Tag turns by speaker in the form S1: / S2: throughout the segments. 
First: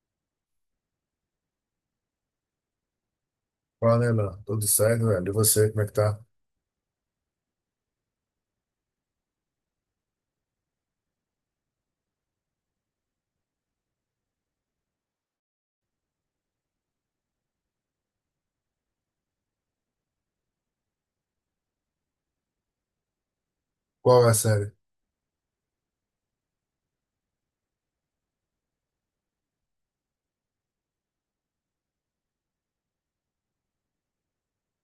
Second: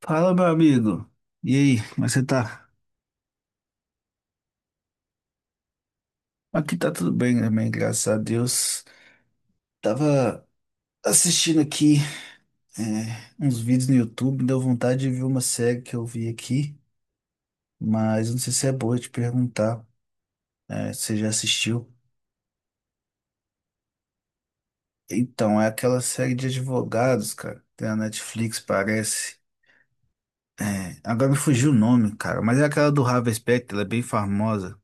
S1: Fala, meu amigo. E aí, como é que você tá?
S2: Fala, Nela. Tudo certo, velho? E você, como é que tá?
S1: Aqui tá tudo bem também, graças a Deus. Tava assistindo aqui uns vídeos no YouTube, deu vontade de ver uma série que eu vi aqui, mas não sei se é boa te perguntar se você já assistiu.
S2: Qual é a série?
S1: Então, é aquela série de advogados, cara, tem na Netflix, parece. Agora me fugiu o nome, cara, mas é aquela do Harvey Specter, ela é bem famosa.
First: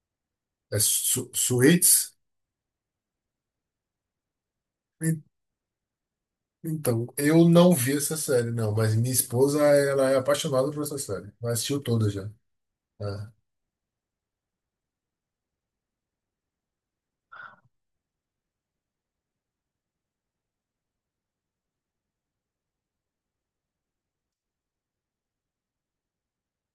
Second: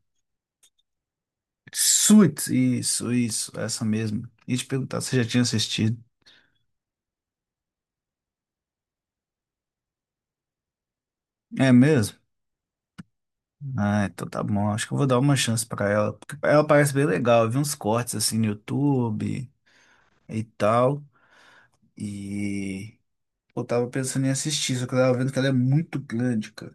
S2: É Su Suits?
S1: Suits, isso, essa mesmo. E te perguntar se você
S2: En-
S1: já tinha assistido.
S2: Então, eu não vi essa série, não, mas minha esposa, ela é apaixonada por essa série. Ela
S1: É
S2: assistiu toda
S1: mesmo?
S2: já. Né?
S1: Ah, então tá bom. Acho que eu vou dar uma chance pra ela. Porque ela parece bem legal. Eu vi uns cortes assim no YouTube e tal. E eu tava pensando em assistir, só que eu tava vendo que ela é muito grande, cara.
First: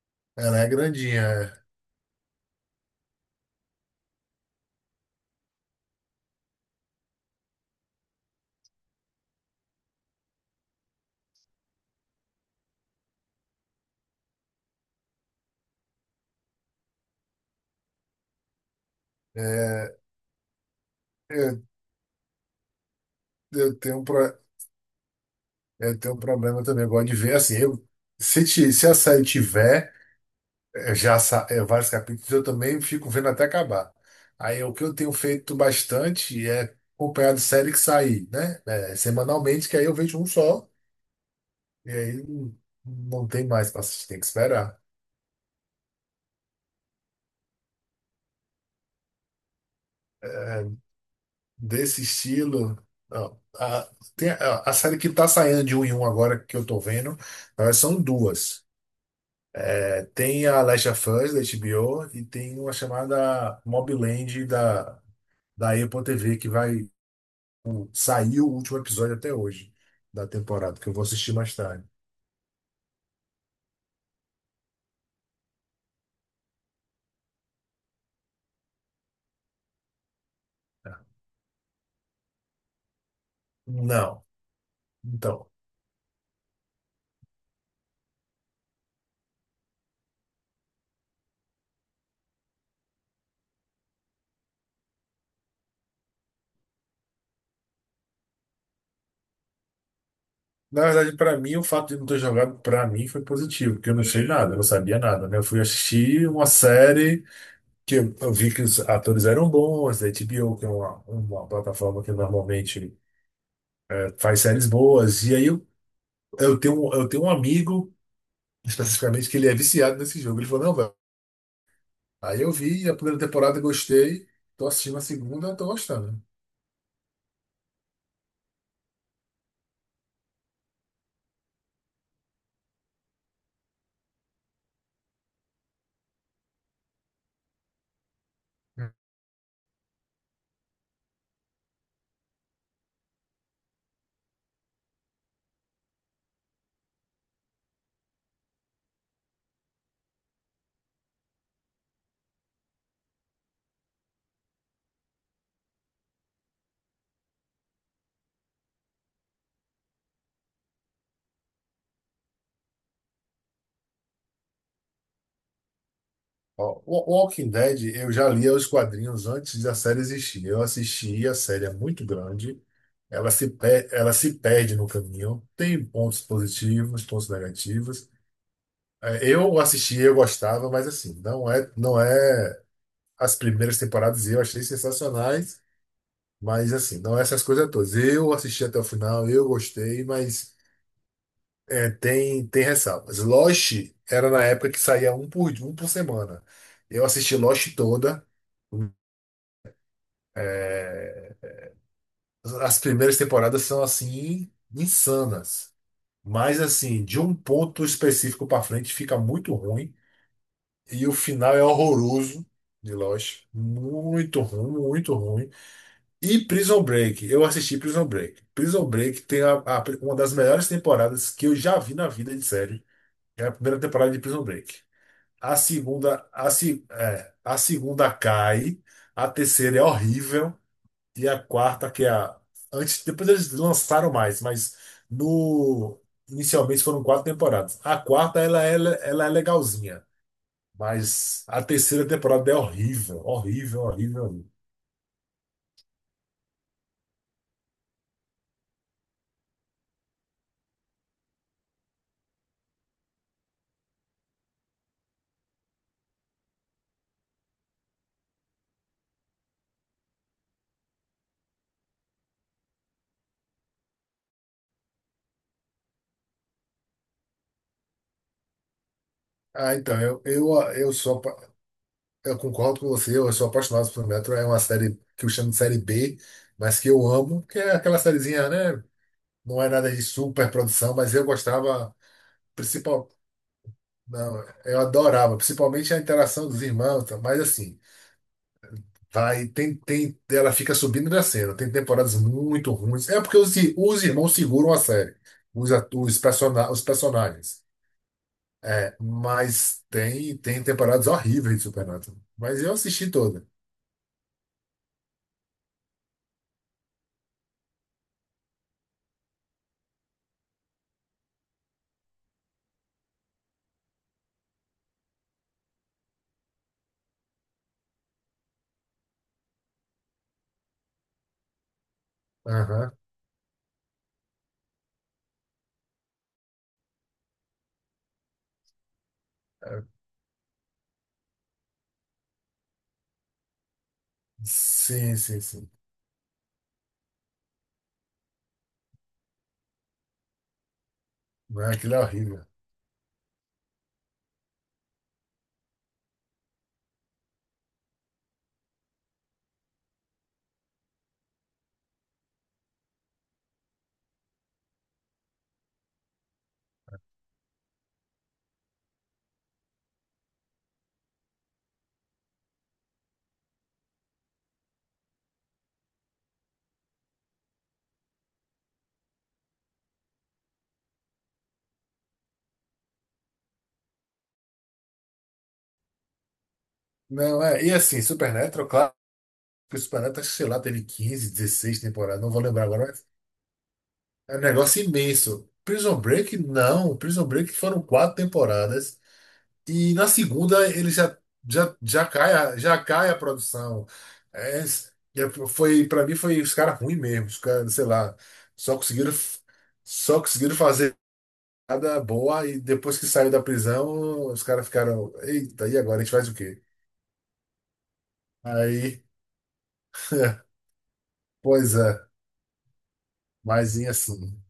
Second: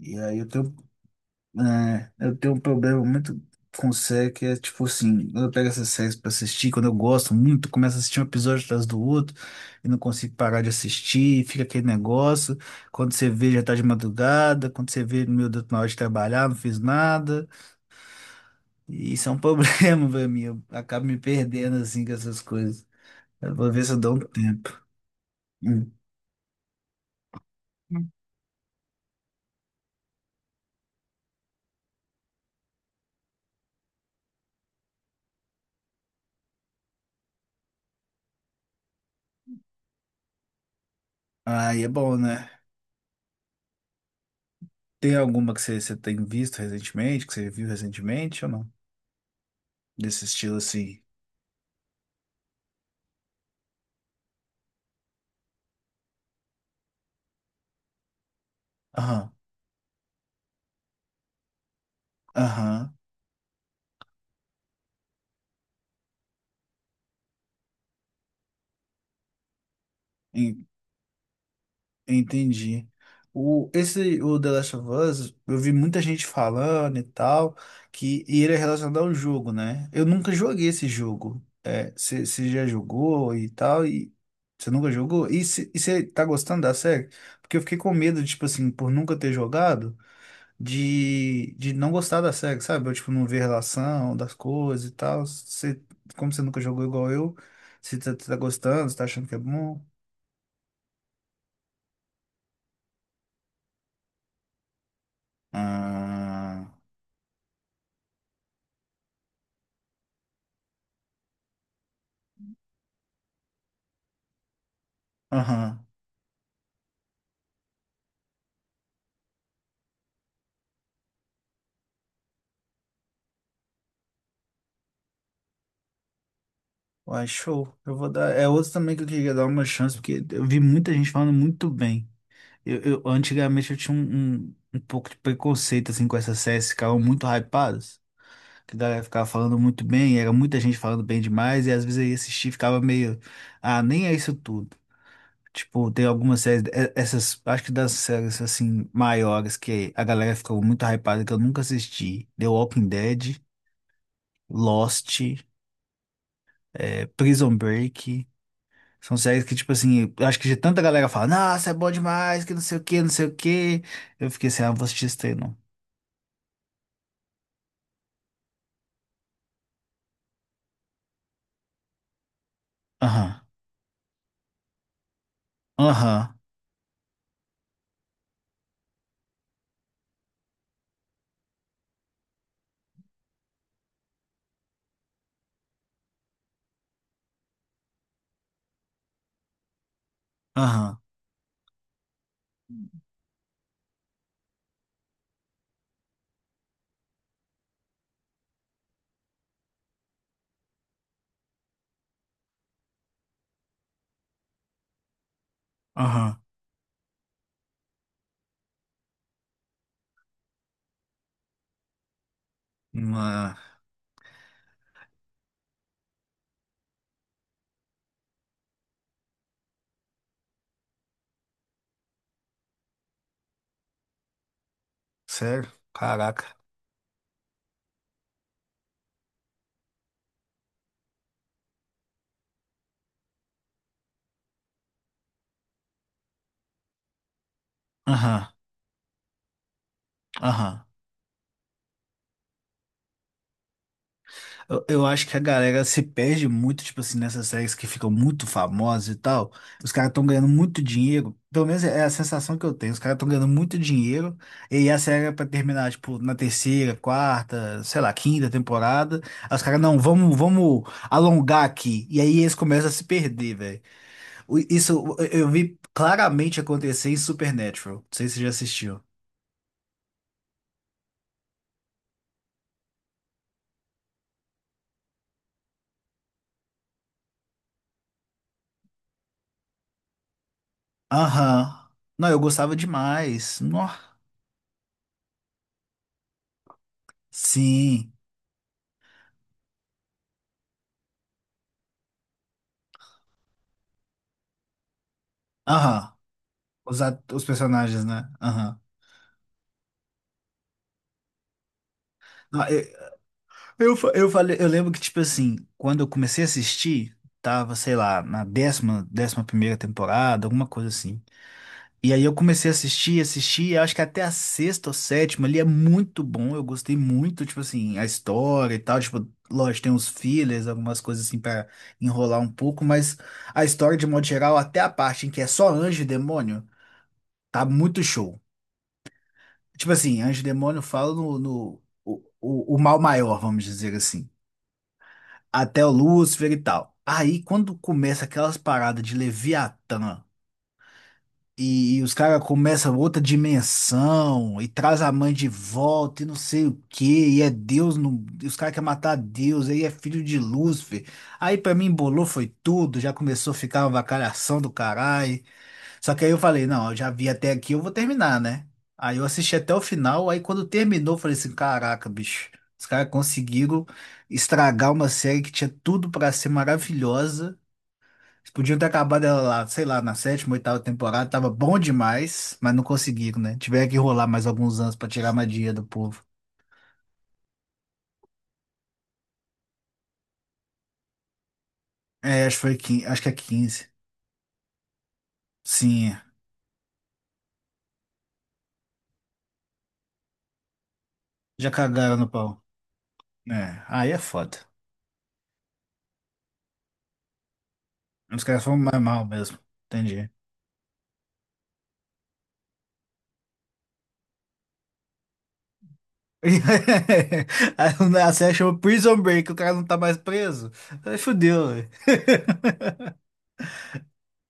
S1: E aí
S2: Ela é grandinha.
S1: eu tenho um problema muito com série que é tipo assim, quando eu pego essas séries pra assistir, quando eu gosto muito, eu começo a assistir um episódio atrás do outro e não consigo parar de assistir, e fica aquele negócio. Quando você vê, já tá de madrugada, quando você vê, meu Deus, na hora de trabalhar, não fiz nada. E isso é um
S2: É, É,
S1: problema pra mim. Eu acabo me
S2: eu,
S1: perdendo assim com essas coisas. Eu vou
S2: eu
S1: ver se
S2: tenho
S1: eu
S2: um
S1: dou um
S2: pro-
S1: tempo. Hum.
S2: eu tenho um problema também. Eu gosto de ver, assim, eu, se a série tiver. Eu já sa- é, Vários capítulos, eu também fico vendo até acabar. Aí o que eu tenho feito bastante é acompanhar de série que sair, né? É, semanalmente, que aí eu vejo um só,
S1: Aí é
S2: e
S1: bom,
S2: aí
S1: né?
S2: não não tem mais para assistir, tem que esperar.
S1: Tem alguma que você tem visto recentemente, que você viu recentemente ou não? Desse estilo
S2: É,
S1: assim.
S2: desse estilo. ó, a, Tem a série que tá saindo de um em um agora que eu tô vendo, na verdade, são duas.
S1: Aham,
S2: É, tem a Last of Us da HBO e tem uma
S1: aham.
S2: chamada Mob Land da Apple TV que vai. Saiu o último episódio até hoje da temporada, que eu vou assistir mais tarde.
S1: Entendi. O The Last of Us, eu vi muita gente falando e tal, que e ele é relacionado ao jogo, né? Eu nunca joguei esse jogo. É, você já jogou e tal, e
S2: Não.
S1: você nunca jogou? E
S2: Então,
S1: você tá gostando da série? Porque eu fiquei com medo, tipo assim, por nunca ter jogado, de não gostar da série, sabe? Eu, tipo, não ver relação das coisas e tal. Cê, como você nunca jogou igual eu, você tá gostando, você tá achando que é bom?
S2: na verdade, para mim, o fato de não ter jogado, para mim, foi positivo, porque eu não sei nada, eu não sabia nada, né? Eu fui assistir uma
S1: Ah,
S2: série que eu vi que os atores eram bons, da HBO, que é uma plataforma que normalmente faz séries boas. E aí
S1: aham.
S2: eu tenho um amigo, especificamente, que ele é viciado nesse jogo. Ele falou, não, velho. Aí eu vi a primeira temporada, gostei, tô assistindo a segunda, tô gostando.
S1: Uai, show. Eu vou dar. É outro também que eu queria dar uma chance, porque eu vi muita gente falando muito bem. Antigamente eu tinha um pouco de preconceito assim com essas séries que ficavam muito hypadas, que a galera ficava falando muito bem, era muita gente falando bem demais, e às vezes eu ia assistir e ficava meio, ah, nem é isso tudo. Tipo, tem algumas séries, essas, acho que das séries assim maiores que a galera ficou muito hypada que eu nunca assisti. The Walking Dead, Lost, Prison Break. São séries que, tipo assim, eu acho que de tanta galera fala, nossa, é bom demais, que não sei o que, não sei o que. Eu fiquei assim, ah, não vou assistir isso daí, não.
S2: Ó, o Walking Dead, eu já lia os quadrinhos antes da série existir. Eu assisti, a série é muito grande.
S1: Aham,
S2: Ela se perde no caminho. Tem pontos
S1: aham,
S2: positivos, pontos negativos. É, eu assisti, eu gostava, mas assim, não é, as primeiras temporadas eu achei sensacionais, mas assim, não é essas coisas todas. Eu assisti até o final, eu gostei, mas
S1: aham,
S2: é, tem ressalvas. Lost era na época que saía um por um por semana. Eu assisti Lost toda. É, as primeiras temporadas são assim insanas,
S1: aham.
S2: mas assim, de um ponto específico para frente fica muito ruim. E o final é horroroso de Lost.
S1: Mano,
S2: Muito ruim, muito ruim. E Prison Break. Eu assisti Prison Break. Prison Break tem uma das melhores temporadas que eu já vi na vida de série. É a primeira temporada de Prison Break. A
S1: sério?
S2: segunda,
S1: Caraca.
S2: a, se- é, A segunda cai. A terceira é horrível. E a quarta, que é a. Antes, depois eles lançaram mais, mas no. Inicialmente foram quatro temporadas. A quarta,
S1: Aham,
S2: ela é legalzinha.
S1: aham.
S2: Mas a terceira temporada é horrível, horrível, horrível, horrível.
S1: Eu acho que a galera se perde muito, tipo assim, nessas séries que ficam muito famosas e tal. Os caras estão ganhando muito dinheiro. Pelo menos é a sensação que eu tenho. Os caras estão ganhando muito dinheiro. E aí a série é pra terminar, tipo, na terceira, quarta, sei lá, quinta temporada. Aí os caras, não, vamos alongar aqui. E aí eles começam a se perder, velho. Isso eu vi claramente acontecer em Supernatural. Não sei se você já assistiu.
S2: Ah, então, eu sou, eu concordo com você, eu sou apaixonado por Metro, é uma série que eu chamo de série B, mas que eu amo, que é aquela sériezinha, né? Não é nada de super produção, mas eu
S1: Aham.
S2: gostava,
S1: Não, eu gostava
S2: principal,
S1: demais. Nossa.
S2: não, eu adorava, principalmente a interação dos irmãos, tá? Mas assim,
S1: Sim.
S2: vai, tem, ela fica subindo e descendo, tem temporadas muito ruins, é porque os irmãos seguram a série,
S1: Aham.
S2: os
S1: Os
S2: personagens.
S1: personagens, né? Aham.
S2: É, mas tem temporadas horríveis de Supernatural. Mas
S1: Não,
S2: eu
S1: eu,
S2: assisti toda.
S1: eu, fa- eu falei, eu lembro que, tipo assim, quando eu comecei a assistir, tava, sei lá, na 10ª, 11ª temporada, alguma coisa assim. E aí eu comecei a assistir, assistir, e acho que até a sexta ou sétima ali é muito bom. Eu gostei muito, tipo assim, a história e tal. Tipo, lógico, tem uns fillers, algumas coisas assim pra enrolar um pouco,
S2: Aham.
S1: mas a história, de modo geral, até a parte em que é só anjo e demônio, tá muito show.
S2: É.
S1: Tipo assim, anjo e demônio falam no, no o mal maior, vamos dizer assim.
S2: Sim, sim, sim.
S1: Até o Lúcifer e tal. Aí, quando começa aquelas paradas de Leviatã
S2: Não, é? Aquilo
S1: e,
S2: é
S1: e os caras
S2: horrível.
S1: começam outra dimensão e traz a mãe de volta e não sei o quê, e é Deus, no, e os caras querem matar Deus, aí é filho de Lúcifer. Aí pra mim embolou foi tudo, já começou a ficar uma avacalhação do caralho. Só que aí eu falei, não, eu já vi até aqui, eu vou terminar, né? Aí eu assisti até o final, aí quando terminou, eu falei assim, caraca, bicho, os caras conseguiram estragar uma série que tinha tudo pra ser maravilhosa. Eles podiam ter acabado ela lá, sei lá, na sétima, oitava temporada, tava bom demais, mas não conseguiram, né? Tiveram que rolar mais alguns anos pra tirar a madia do povo.
S2: Não, é. E assim, Supernatural, claro que o Supernatural, sei lá, teve 15, 16 temporadas, não vou
S1: É, acho que
S2: lembrar
S1: foi,
S2: agora, mas
S1: acho que é 15.
S2: é um negócio imenso. Prison
S1: Sim, é.
S2: Break, não. Prison Break foram quatro temporadas. E na segunda
S1: Já
S2: já
S1: cagaram no
S2: cai,
S1: pau.
S2: já cai a
S1: É,
S2: produção.
S1: aí é foda.
S2: É, Para mim foi os caras ruins mesmo, os caras, sei lá,
S1: Os caras foram
S2: só
S1: mais
S2: conseguiram
S1: mal mesmo. Entendi.
S2: fazer nada boa e depois que saiu da prisão, os caras ficaram, eita, e agora a gente faz o quê?
S1: A série chama
S2: Aí,
S1: Prison Break, o cara não tá mais preso. Aí fudeu,
S2: pois
S1: velho.
S2: é, mais assim.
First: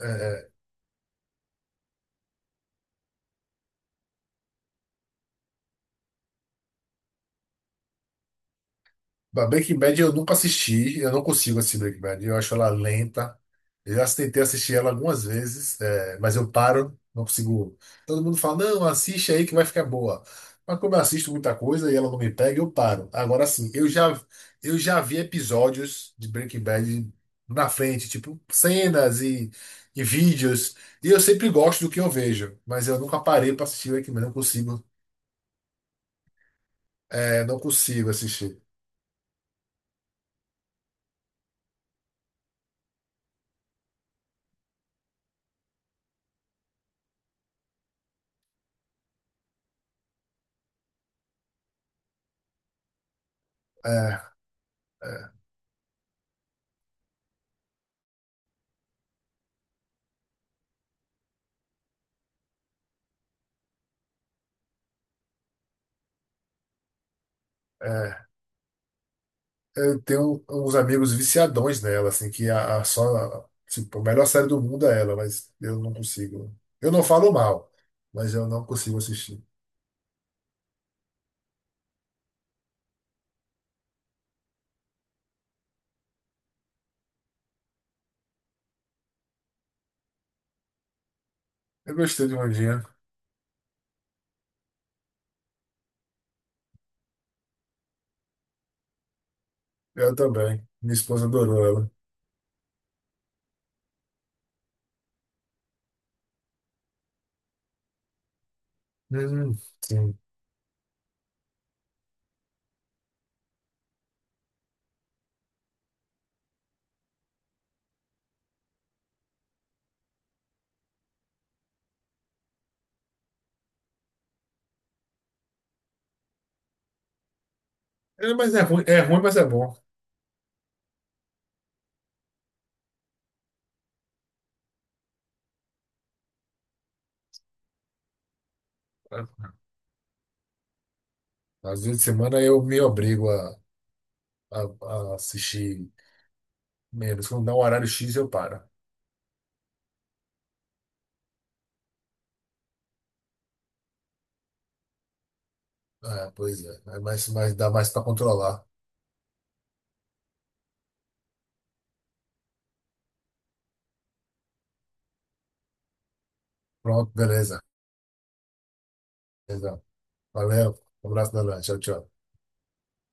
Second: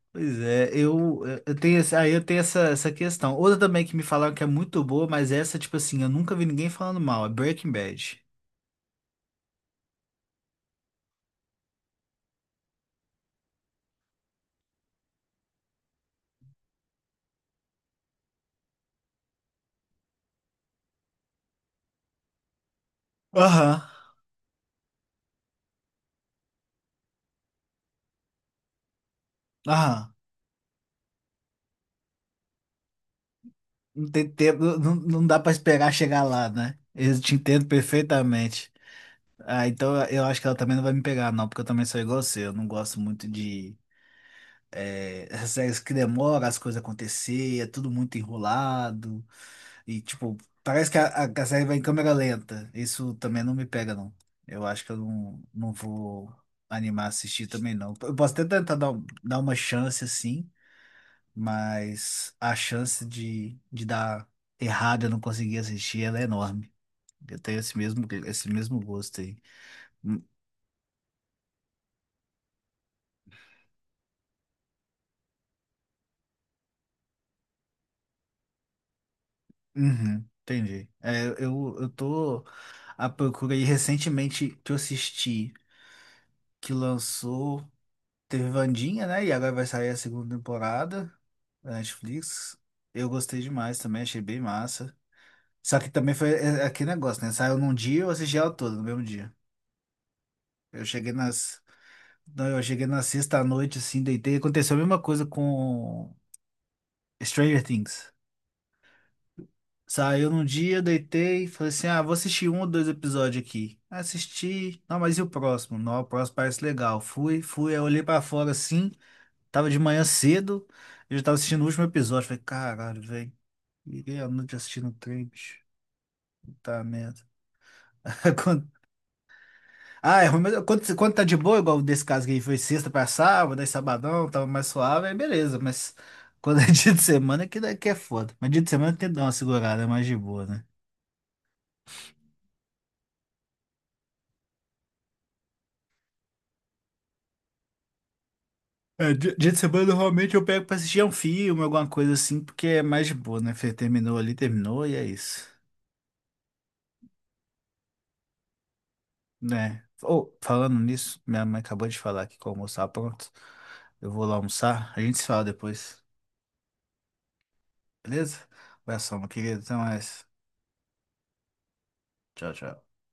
S2: é,
S1: Pois
S2: é,
S1: é, eu tenho essa questão. Outra também que me falaram que é muito boa, mas essa, tipo assim, eu nunca vi ninguém falando mal, é Breaking Bad.
S2: Breaking Bad eu nunca assisti, eu não consigo assistir Breaking Bad, eu acho ela lenta. Eu já tentei assistir ela algumas vezes, é, mas eu paro, não consigo. Todo mundo fala, não, assiste aí que vai ficar boa. Mas como eu assisto muita coisa e ela não me pega, eu paro. Agora sim,
S1: Aham,
S2: eu já vi episódios de Breaking Bad na frente, tipo cenas e
S1: aham.
S2: vídeos, e eu sempre gosto do que eu vejo, mas eu nunca parei para assistir
S1: Não
S2: Breaking Bad,
S1: tem
S2: não
S1: tempo,
S2: consigo.
S1: não, não dá pra esperar chegar lá, né? Eu te
S2: É, não
S1: entendo
S2: consigo assistir.
S1: perfeitamente. Ah, então eu acho que ela também não vai me pegar, não, porque eu também sou igual você, eu não gosto muito de, essas séries que demoram as coisas acontecer, é tudo muito enrolado. E, tipo, parece que a série vai em câmera lenta. Isso também não me pega, não.
S2: É,
S1: Eu acho que eu
S2: é.
S1: não vou animar a assistir também, não. Eu posso até tentar dar uma chance, assim, mas a chance de dar errado e eu não conseguir assistir, ela é enorme. Eu tenho
S2: é.
S1: esse mesmo gosto aí.
S2: Eu
S1: Hum,
S2: tenho uns amigos viciadões nela, assim, que a só, tipo, a melhor série do mundo é ela, mas eu não consigo. Eu não falo mal, mas eu não consigo assistir.
S1: Uhum, entendi. É, eu tô à procura aí recentemente que eu assisti, que lançou. Teve Wandinha, né? E agora vai sair a segunda temporada da
S2: Eu gostei de
S1: Netflix.
S2: Vandinha.
S1: Eu gostei demais também, achei bem massa. Só que também foi é aquele negócio, né? Saiu num dia, e eu assisti ela toda no mesmo dia.
S2: Eu também.
S1: Eu
S2: Minha
S1: cheguei
S2: esposa
S1: nas.
S2: adorou ela.
S1: Não, Eu cheguei na sexta à noite, assim, deitei. Aconteceu a mesma coisa com Stranger Things.
S2: Hum, sim.
S1: Saiu num dia, eu deitei, falei assim: ah, vou assistir um ou dois episódios aqui. Assisti. Não, mas e o próximo? Não, o próximo parece legal. Fui, fui, aí eu olhei pra fora assim. Tava de manhã cedo, eu já tava assistindo o último episódio. Falei, caralho, velho. Liguei a noite assistindo o trem, bicho. Puta merda.
S2: É, mas
S1: Quando-
S2: é ruim, mas é bom.
S1: Ah, é ruim, mas quando tá de boa, igual desse caso que aí foi sexta pra sábado, aí sabadão, tava mais suave, aí beleza. Mas quando é dia de semana, é que daqui é foda. Mas dia de semana tem que dar uma segurada, é mais de boa, né?
S2: Às vezes de semana eu me obrigo a, a assistir menos. Quando dá um horário X, eu paro.
S1: É, dia de semana normalmente eu pego pra assistir um filme, alguma coisa assim, porque é mais de boa, né? Falei, terminou ali, terminou e é isso.
S2: É, pois é. É mais, dá mais para controlar.
S1: Né? Ou, falando nisso, minha mãe acabou de falar aqui que o almoço tá pronto. Eu vou lá almoçar. A gente se fala depois,
S2: Pronto, beleza.
S1: beleza? Abração, meu querido. Até
S2: Beleza.
S1: mais.
S2: Valeu. Um abraço, Nana. Tchau, tchau.
S1: Tchau, tchau.